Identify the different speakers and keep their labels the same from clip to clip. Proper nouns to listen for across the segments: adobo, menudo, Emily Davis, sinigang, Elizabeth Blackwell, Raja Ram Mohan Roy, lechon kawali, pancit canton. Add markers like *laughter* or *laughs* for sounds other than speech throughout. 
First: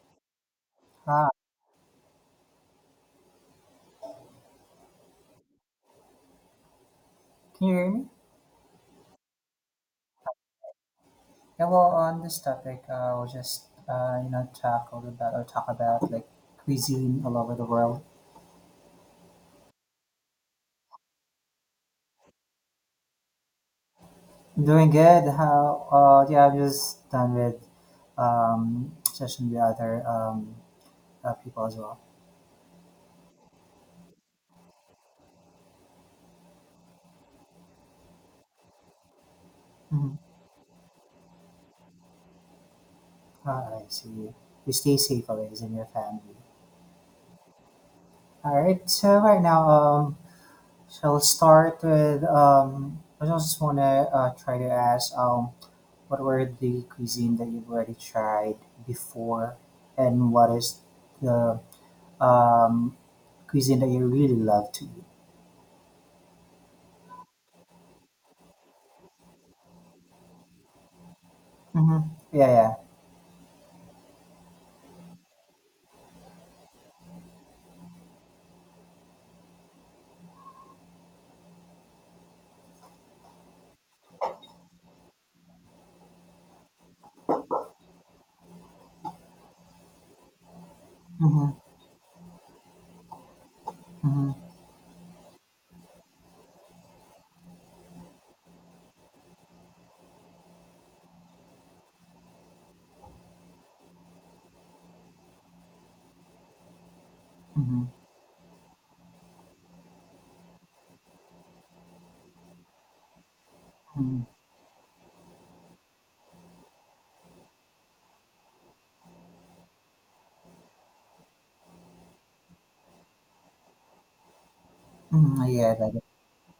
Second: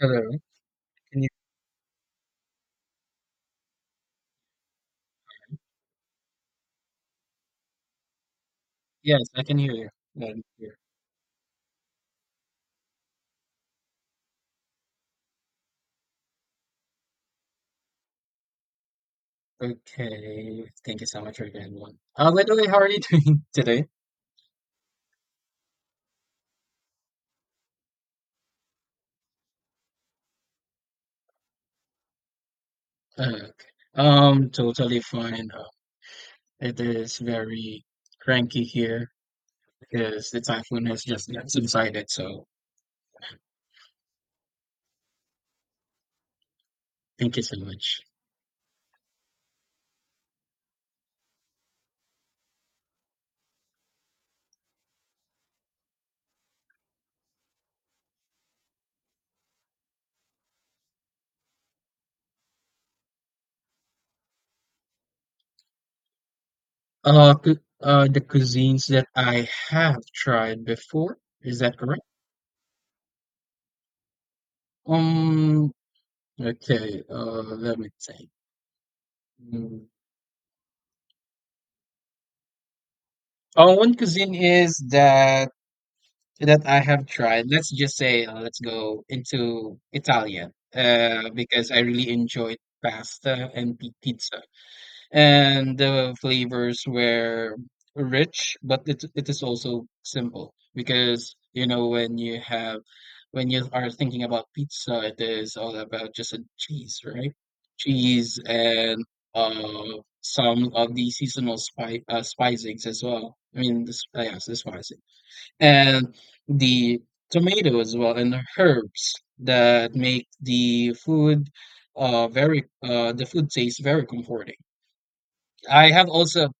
Speaker 1: Hello. Can
Speaker 2: Ah,
Speaker 1: you?
Speaker 2: can you hear me?
Speaker 1: Yes, I can hear you. Yeah, I'm here.
Speaker 2: Yeah, well, on this topic, I'll just, tackle about or talk about like cuisine all over the world.
Speaker 1: Okay. Thank you so much again, one. By the way, how are you *laughs* doing today?
Speaker 2: I'm doing good. How? Yeah, I'm just done with session with other people as well.
Speaker 1: Uh, okay. Totally fine. It is very cranky here
Speaker 2: Mm-hmm.
Speaker 1: because the typhoon has just not subsided. So
Speaker 2: Ah, I see. You stay safe, always, and your family.
Speaker 1: thank you so much.
Speaker 2: All right. So right now, shall start with I just want to try to ask what were the cuisine that you've already tried before, and what is the um, cuisine that you really love to eat?
Speaker 1: The cuisines that I have tried before, is that
Speaker 2: Hmm.
Speaker 1: correct?
Speaker 2: Yeah, yeah.
Speaker 1: Um, okay. Let me think. Mm. Oh, one cuisine is that I have tried. Let's just say, let's go into Italian,
Speaker 2: Hmm.
Speaker 1: because I really enjoyed pasta and
Speaker 2: Hmm.
Speaker 1: pizza, and the flavors were rich, but it is also simple because you know when you are thinking about pizza, it is all about just a cheese, right?
Speaker 2: Hmm.
Speaker 1: Cheese and uh, some of the seasonal spicings as well.
Speaker 2: Hmm.
Speaker 1: Yes, the spicings and the tomatoes as well and the herbs that make the food taste very comforting.
Speaker 2: Hmm. Yeah,
Speaker 1: I
Speaker 2: that is.
Speaker 1: have also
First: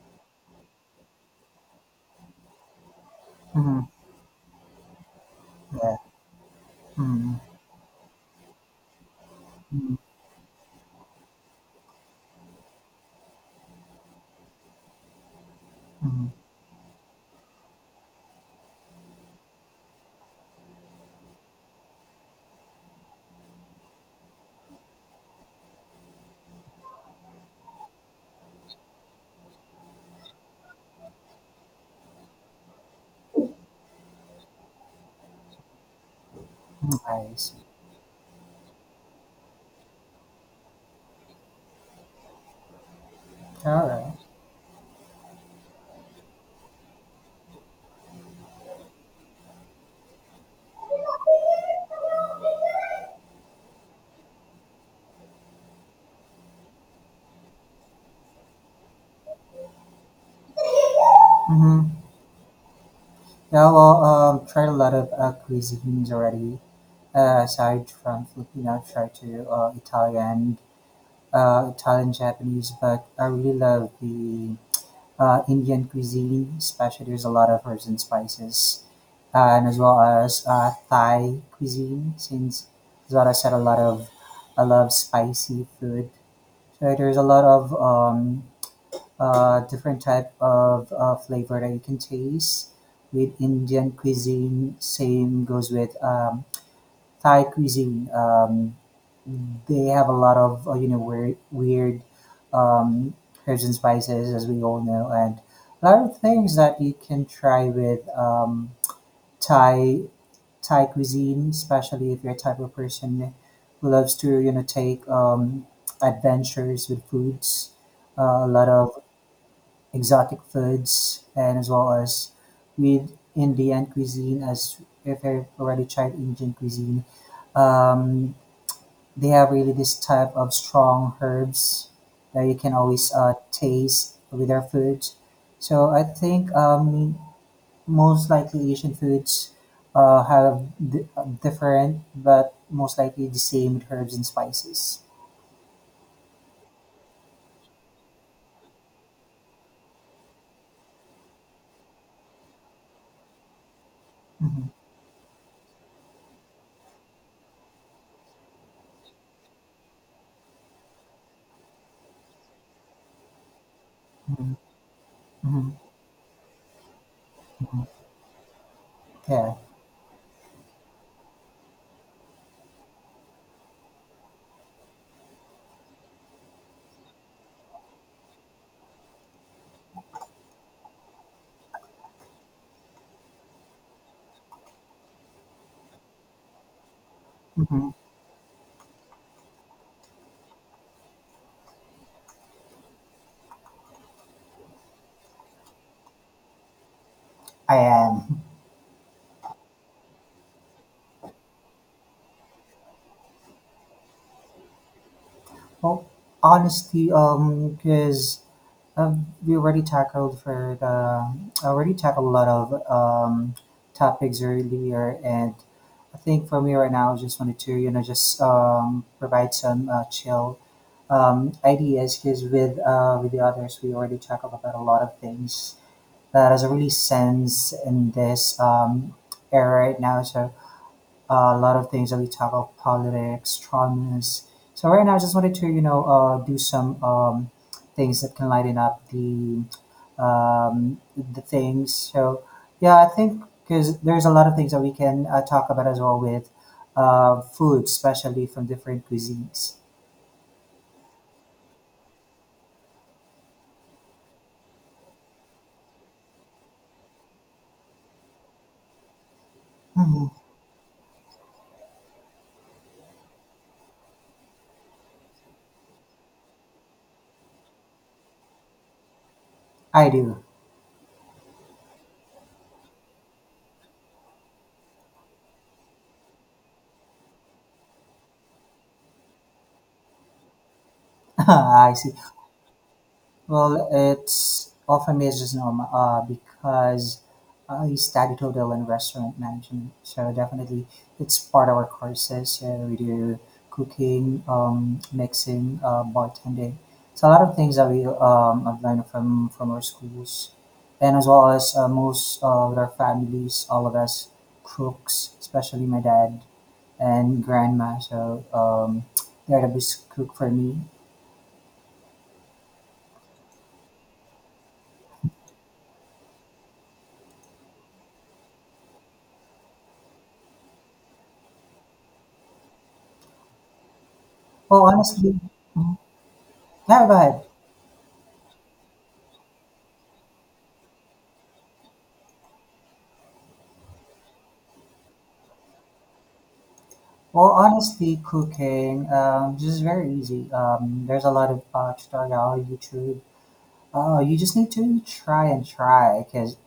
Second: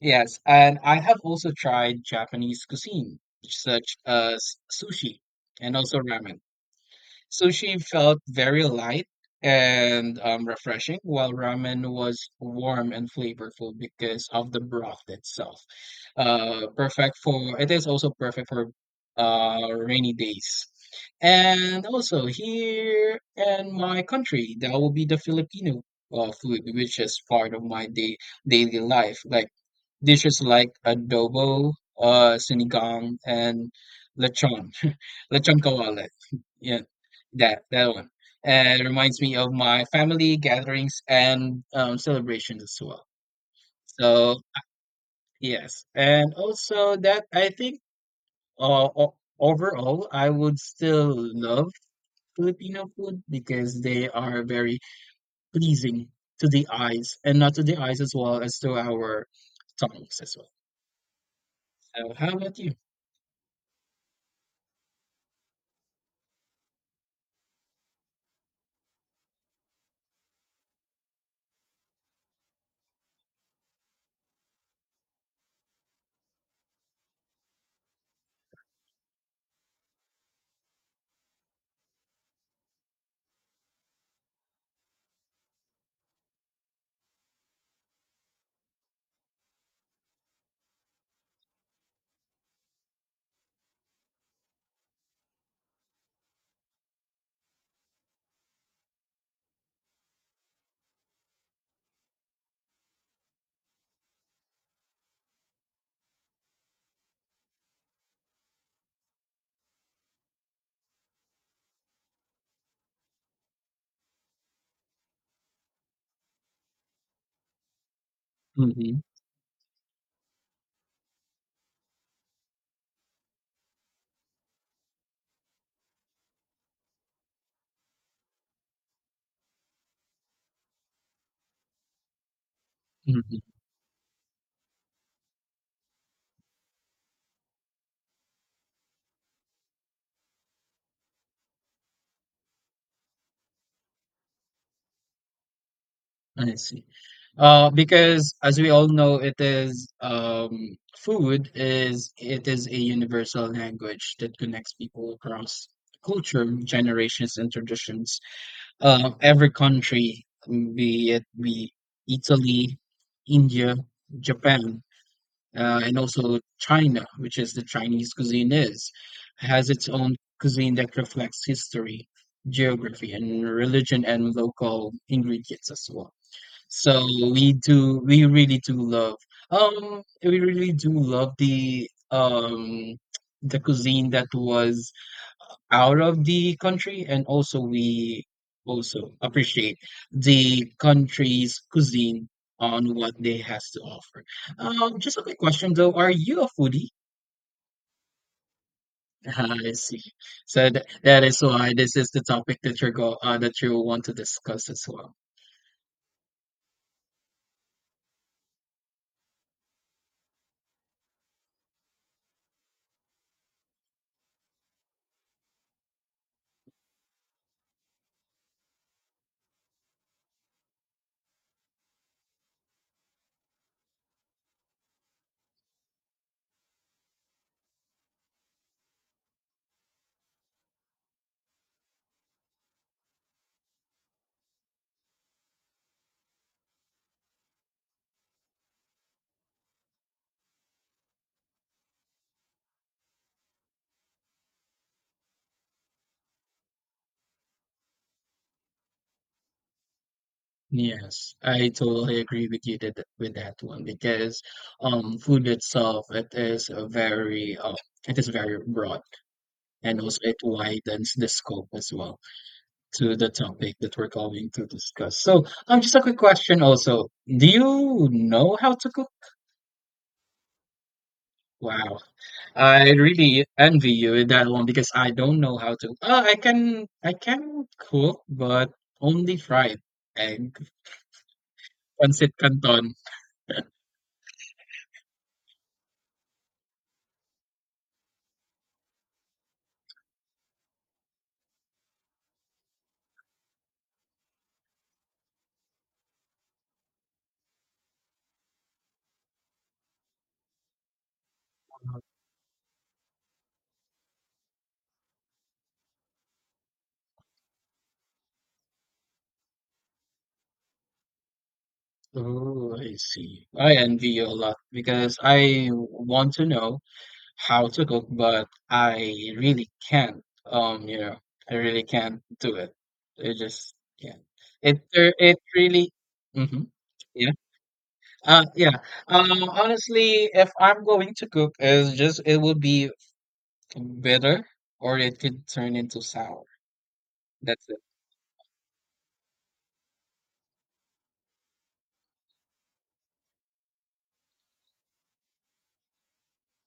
Speaker 1: yes, and I have also tried Japanese cuisine
Speaker 2: Hmm.
Speaker 1: such as sushi and
Speaker 2: Yeah.
Speaker 1: also ramen.
Speaker 2: Hmm.
Speaker 1: Sushi felt very light
Speaker 2: Hmm.
Speaker 1: and refreshing, while ramen was warm and flavorful because of the broth itself.
Speaker 2: Hmm.
Speaker 1: Perfect for it is also perfect for rainy days. And also here in my country, that will be the Filipino food, which is part of my day daily life. Like dishes like adobo, sinigang, and lechon, *laughs* lechon kawale. Yeah,
Speaker 2: I
Speaker 1: that
Speaker 2: see.
Speaker 1: that one. And it reminds me of my family gatherings and celebrations as well.
Speaker 2: All right.
Speaker 1: So yes, and also that I think overall I would still love Filipino food because they are very pleasing to the eyes and not to the eyes as well as to our tongues as well.
Speaker 2: Mm-hmm.
Speaker 1: So how about you?
Speaker 2: Yeah, well, tried a lot of cuisines already. Aside from Filipino, I've tried to Italian, Japanese, but I really love the Indian cuisine, especially there's a lot of herbs and spices, and as well as Thai cuisine, since as well I said a lot of I love spicy food. So there's a lot of different type of flavor that you can taste with Indian cuisine. Same goes with Thai cuisine. They have a lot of you know weird, weird um, herbs and spices, as we all know, and a lot of things that you can try with Thai Thai cuisine, especially if you're a type of person who loves to you know take adventures with foods. A lot of exotic foods, and as well as with Indian cuisine, as if I've already tried Indian cuisine. Um, they have really this type of strong herbs that you can always
Speaker 1: Mhm.
Speaker 2: taste with their food. So I think most likely Asian foods uh, have di- different, but most likely the same herbs and spices.
Speaker 1: I see. Because as we all know, it is a universal language that
Speaker 2: Hmm.
Speaker 1: connects people across culture, generations, and traditions. Every country, be Italy, India,
Speaker 2: Hmm.
Speaker 1: Japan,
Speaker 2: Hmm.
Speaker 1: and also China, which is the Chinese cuisine
Speaker 2: Yeah.
Speaker 1: has its own cuisine that reflects history, geography, and religion, and local ingredients as well. So we really do we really do love the cuisine that was out of the country, and also
Speaker 2: Hmm.
Speaker 1: we also appreciate the country's cuisine on what they has to offer. Just a quick question though, are you a foodie?
Speaker 2: I am.
Speaker 1: *laughs* I see. So th that is why this is the topic that you're go that you want to discuss as well.
Speaker 2: Well, honesty, because we already tackled for the I already tackled a lot of topics earlier, and I think for me right now, I just wanted to you know just provide some chill ideas because with the others, we already tackled about a lot of things that is a really sense in this era right now. So a lot of things that we talk about politics, traumas. So right now, I just wanted to you know do some things that can lighten up the things. So yeah, I think because there's a lot of things that we can talk about as well with food, especially from different cuisines.
Speaker 1: Yes, I totally agree with with that one because food itself it is very broad and also
Speaker 2: Mhm.
Speaker 1: it widens the scope as well to the topic that we're going to discuss. So just a quick question also. Do you know how to cook?
Speaker 2: I do.
Speaker 1: Wow. I really envy you with that one because I don't know how to I can cook but only fried egg,
Speaker 2: *laughs* I see.
Speaker 1: pancit canton.
Speaker 2: Well, it's often amazes normal because I studied hotel and restaurant management, so definitely it's part of our courses. So we do cooking, mixing, bartending. It's a lot of things that we have learned from our schools, and as well as most with our families, all of us cooks, especially my dad and grandma. So they're the best cook for me.
Speaker 1: Ooh, I see. I envy you a lot because I want to know how to cook, but I really can't. You know, I really can't do it. I just can't.
Speaker 2: Well,
Speaker 1: It
Speaker 2: honestly,
Speaker 1: really.
Speaker 2: mhm,
Speaker 1: Hmm.
Speaker 2: yeah, go
Speaker 1: Yeah.
Speaker 2: ahead.
Speaker 1: Yeah. Honestly, if I'm going to cook, it would be bitter or it could turn into sour.
Speaker 2: Well,
Speaker 1: That's it.
Speaker 2: honestly, cooking this is very easy. There's a lot of tutorial on YouTube. Oh, you just need to try and try because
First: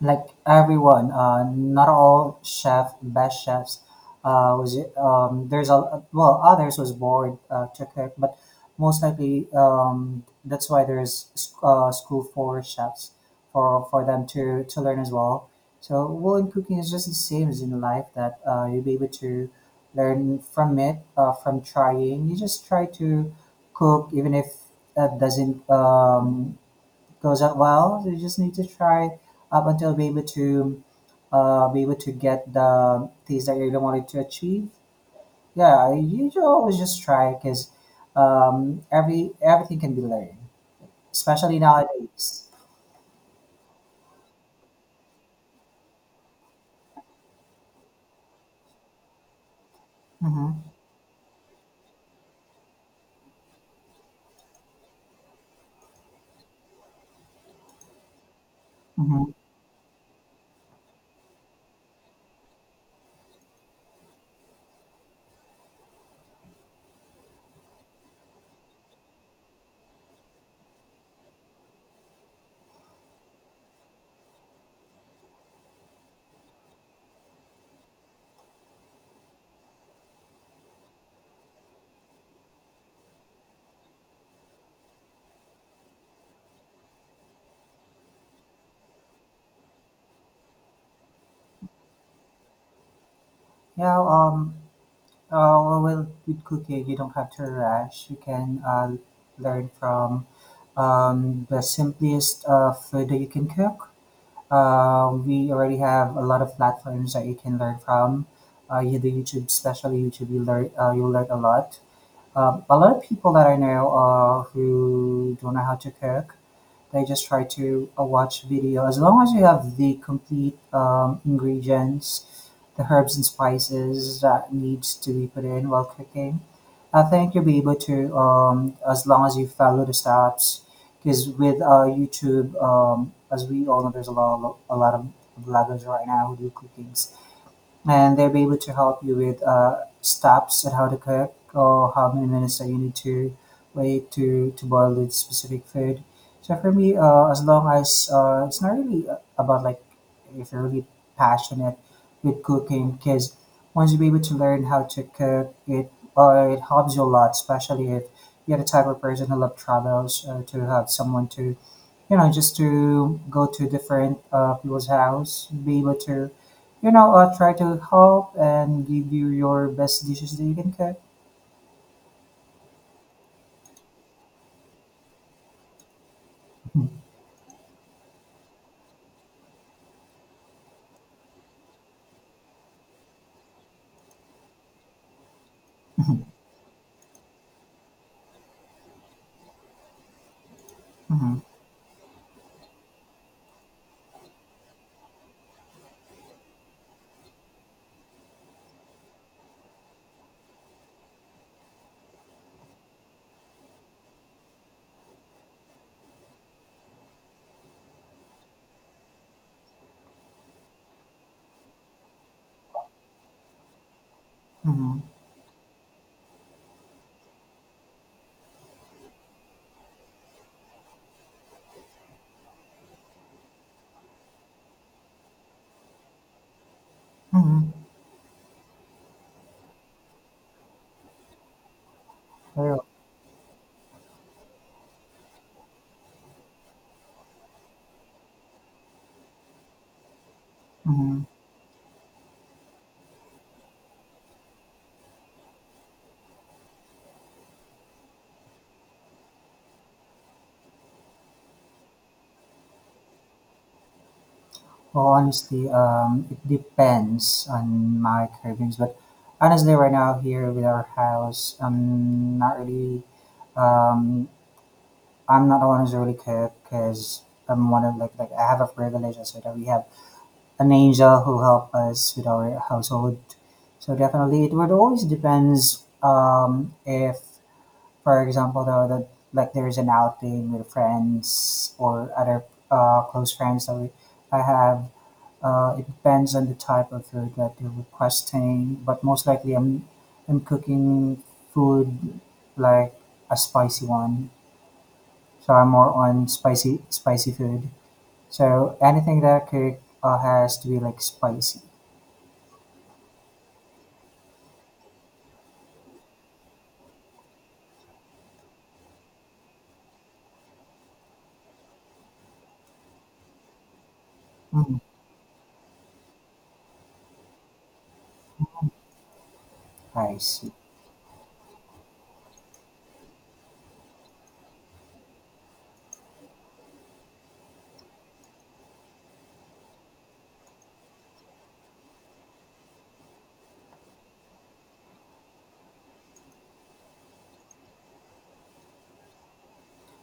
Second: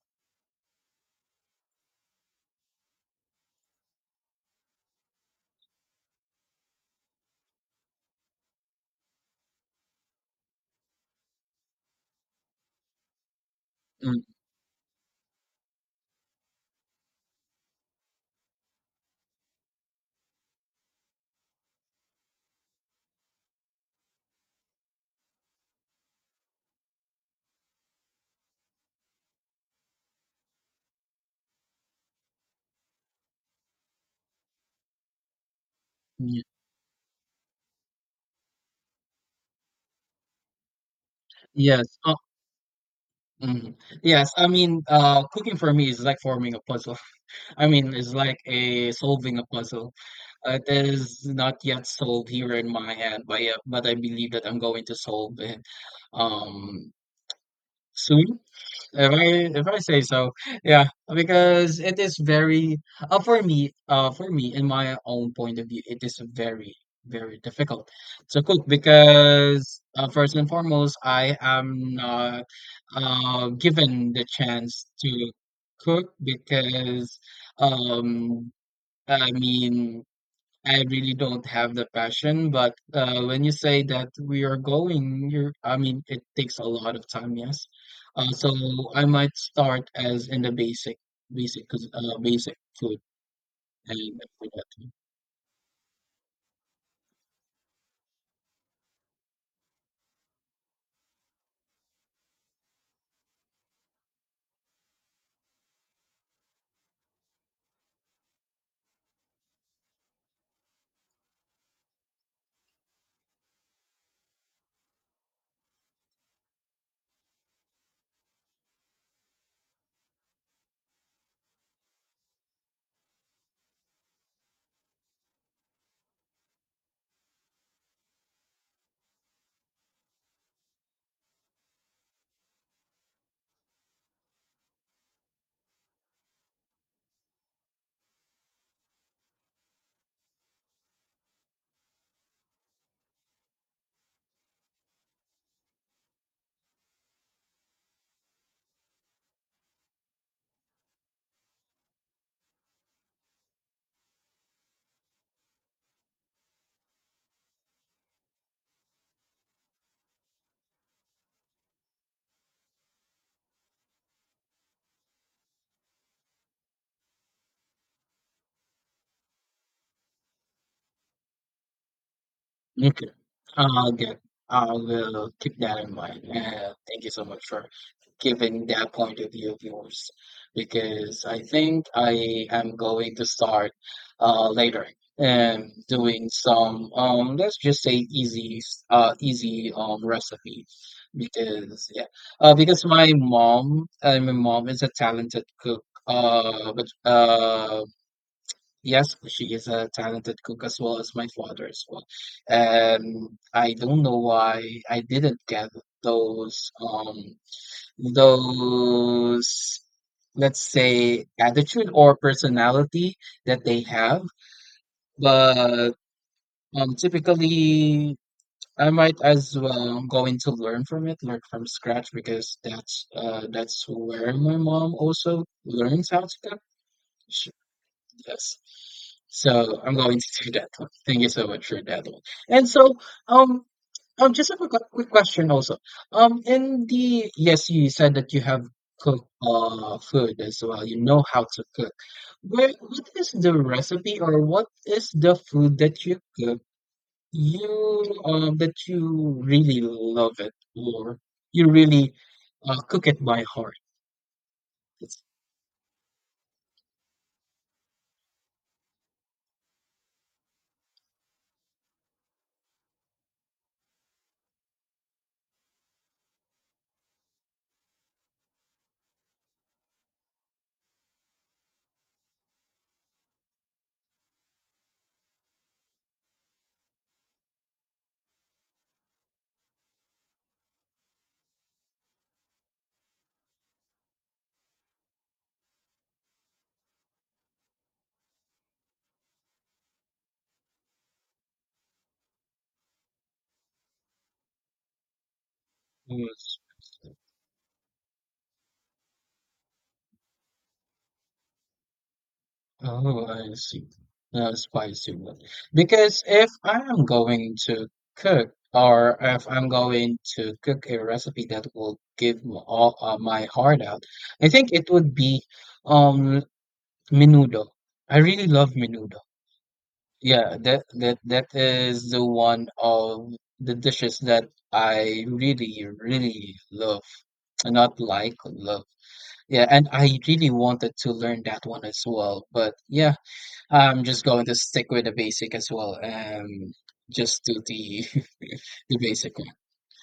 Speaker 2: like everyone, not all chef, best chefs, was there's a well others was bored to cook, but most likely that's why there's school for chefs for
Speaker 1: Mm,
Speaker 2: them to learn as well. So well, in cooking is just the same as in life that you'll be able to learn from it from trying. You just try to cook even if that doesn't goes out well. So you just need to try up until be able to get the things that you really wanted to achieve. Yeah, you
Speaker 1: y-
Speaker 2: should always just try because everything can be learned, especially
Speaker 1: yes.
Speaker 2: nowadays.
Speaker 1: Mm. Yes, I mean, cooking for me is like forming a puzzle. *laughs* I mean, it's like a solving a puzzle.
Speaker 2: Mm-hmm.
Speaker 1: It is not yet solved here in my head, but yeah, but I believe that I'm going to solve it um soon. If
Speaker 2: Mm-hmm.
Speaker 1: if I say so, yeah, because it is very for me in my own point of view, it is very difficult to cook because first and foremost, I am not given the chance to cook because um I mean I really don't have the passion, but when you say that we are going, you're, I mean, it takes a lot of time, yes. So I might start as in the basic food,
Speaker 2: Yeah.
Speaker 1: and for that.
Speaker 2: Well, with cooking, you don't have to rush. You can learn from the simplest food that you can cook. We already have a lot of platforms that you can learn from. You do YouTube, especially YouTube, you learn a lot. A lot of people that I know who don't know how to cook, they just try to watch video. As long as you have the complete ingredients the herbs and spices that needs to be put in while cooking. I think you'll be able to as long as you follow the steps. Because with YouTube, as we all know, there's a lot of vloggers right now who do cooking and they'll be able to help you with steps and how to cook or how many minutes that you need to wait to boil the specific food. So for me, as long as it's not really about like if you're really passionate with cooking, because once you be able to learn how to cook, it helps you a lot, especially if you're the type of person who love travels to have someone to you know, just to go to different people's house, be able to, you know, try to help and give you your best dishes that you can cook.
Speaker 1: Okay, I'll get, I will keep that in mind. Thank you so much for given their point of view of yours because I think I am going to start later and
Speaker 2: Mm-hmm.
Speaker 1: doing some let's just say easy easy recipe
Speaker 2: Mm-hmm.
Speaker 1: because yeah because my mom is a talented cook but yes she is a talented cook as well as my father as well and I don't know why I didn't get those um those let's say attitude or personality that they have
Speaker 2: Mm-hmm.
Speaker 1: but typically I might as well go into learn from it, learn from scratch because that's where my mom also learns how to cook. Sh-
Speaker 2: Mm-hmm.
Speaker 1: yes, so I'm going to do that one, thank you so much for that one. And
Speaker 2: Well,
Speaker 1: so um just have a quick question also. In the yes, you said that you have cooked food as well. You
Speaker 2: mm-hmm.
Speaker 1: know how to cook. Where What is the recipe or what is the food that you cook you that you really love it or you really cook it by heart?
Speaker 2: well,
Speaker 1: It's
Speaker 2: honestly, it depends on my cravings, but honestly, right now here with our house, I'm not really, um, I'm not the one who's really cook because I'm one of like I have a privilege. I said that we have an angel who help us with our household. So definitely, it would always depends if, for example, the like there is an outing with friends or other close friends that we, I have. It depends on the type of food that you're requesting, but most likely I'm cooking food like a spicy one. So I'm more on
Speaker 1: almost-
Speaker 2: spicy food. So anything that I cook has to be like spicy.
Speaker 1: Oh, I see. No spicy one. Because if I am going to cook, or if I'm going to cook a recipe that will give m- all my heart out, I think
Speaker 2: Mm,
Speaker 1: it would be um menudo. I really love menudo.
Speaker 2: I see.
Speaker 1: Yeah, that that is the one of the dishes that I really, really love. Not like love. Yeah, and I really wanted to learn that one as well. But yeah. I'm just going to stick with the basic as well. Just do the *laughs* the basic one.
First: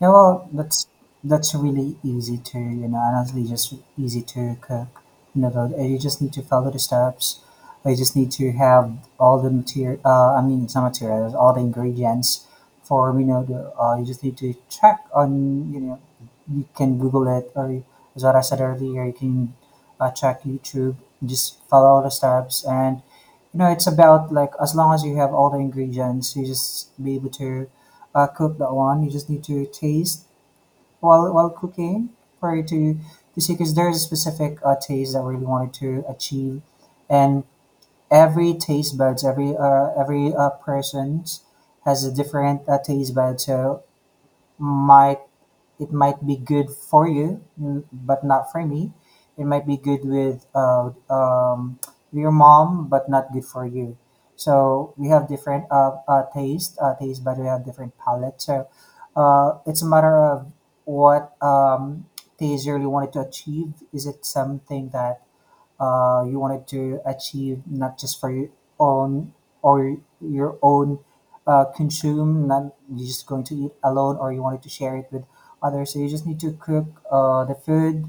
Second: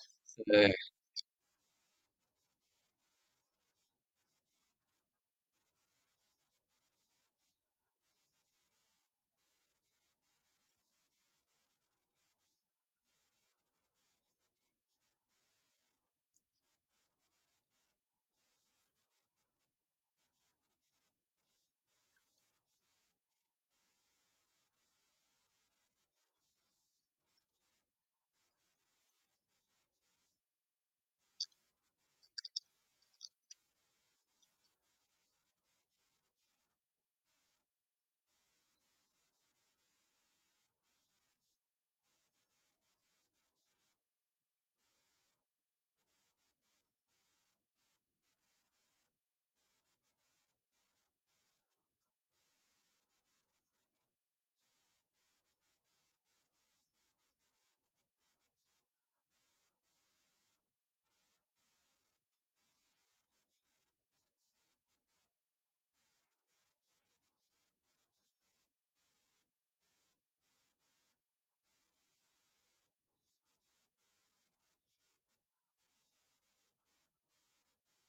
Speaker 2: Yeah, well,
Speaker 1: Uh,
Speaker 2: that's really easy to, you know, honestly, just easy to cook. You know, though, you just need to follow the steps. You just need to have all the material. I mean, it's not materials, all the ingredients for you know. You just need to check on you know. You can Google it, or as what I said earlier, you can check YouTube. Just follow all the steps, and you know, it's about like as long as you have all the ingredients, you just be able to cook that one. You just need to taste while cooking prior to see because there's a specific taste that I really wanted to achieve, and every taste buds, every person has a different taste bud. So my it might be good for you, but not for me. It might be good with your mom, but not good for you. So we have different taste, but we have different palate. So it's a matter of what taste you really wanted to achieve. Is it something that you wanted to achieve, not just for your own or your own consume, not you're just going to eat alone, or you wanted to share it with others. So you just need to cook the food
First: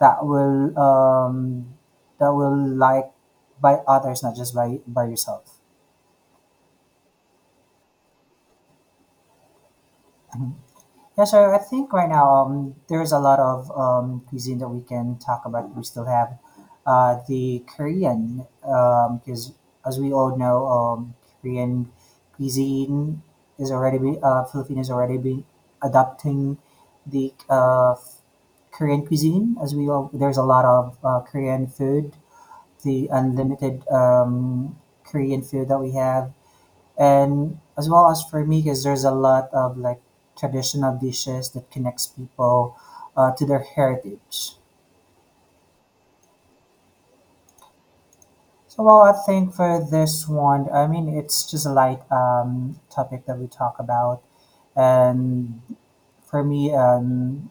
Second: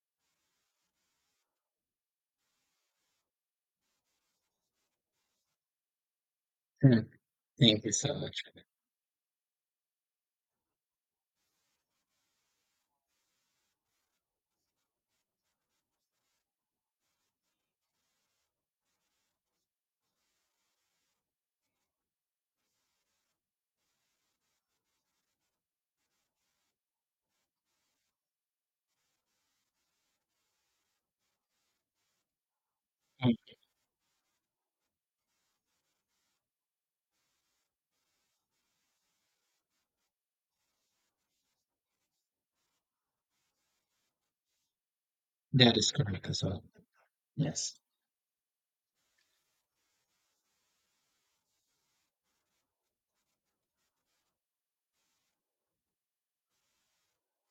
Speaker 2: that will um, that will like by others, not just by yourself.
Speaker 1: hmm, Thank you so much.
Speaker 2: *laughs* Yeah, so I think right now there's a lot of cuisine that we can talk about. We still have the Korean, because as we all know, Korean cuisine is already be, Filipinos already be adopting the Korean cuisine. As we all, there's a lot of Korean food, the
Speaker 1: Um,
Speaker 2: unlimited Korean food that we have and as well as for me because there's a lot of like traditional dishes that connects people to their heritage.
Speaker 1: That is correct as well. Yes.
Speaker 2: So well, I think for this one, I mean, it's just a light topic that we talk about and for me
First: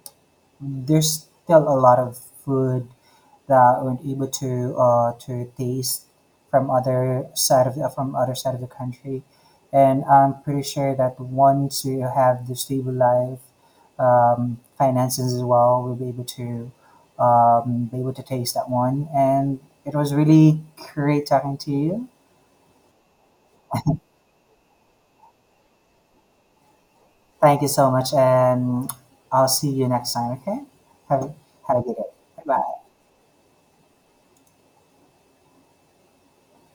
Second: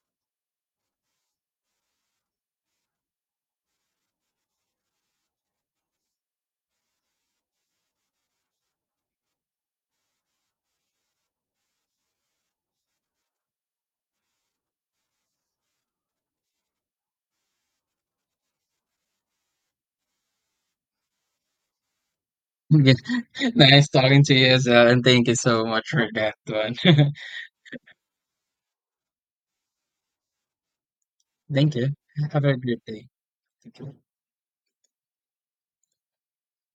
Speaker 2: there's still a lot of food that weren't able to taste from other side of the, from other side of the country. And I'm pretty sure that once we have the stable life finances as well, we'll be able to taste that one. And it was really great talking to you.
Speaker 1: Yeah. *laughs* Nice talking to you as well, and thank you so much for that one. *laughs*
Speaker 2: Thank you so much, and I'll see you next time. Okay, have
Speaker 1: Thank
Speaker 2: have a
Speaker 1: you.
Speaker 2: good day.
Speaker 1: Have a
Speaker 2: Bye.
Speaker 1: great day. Thank you.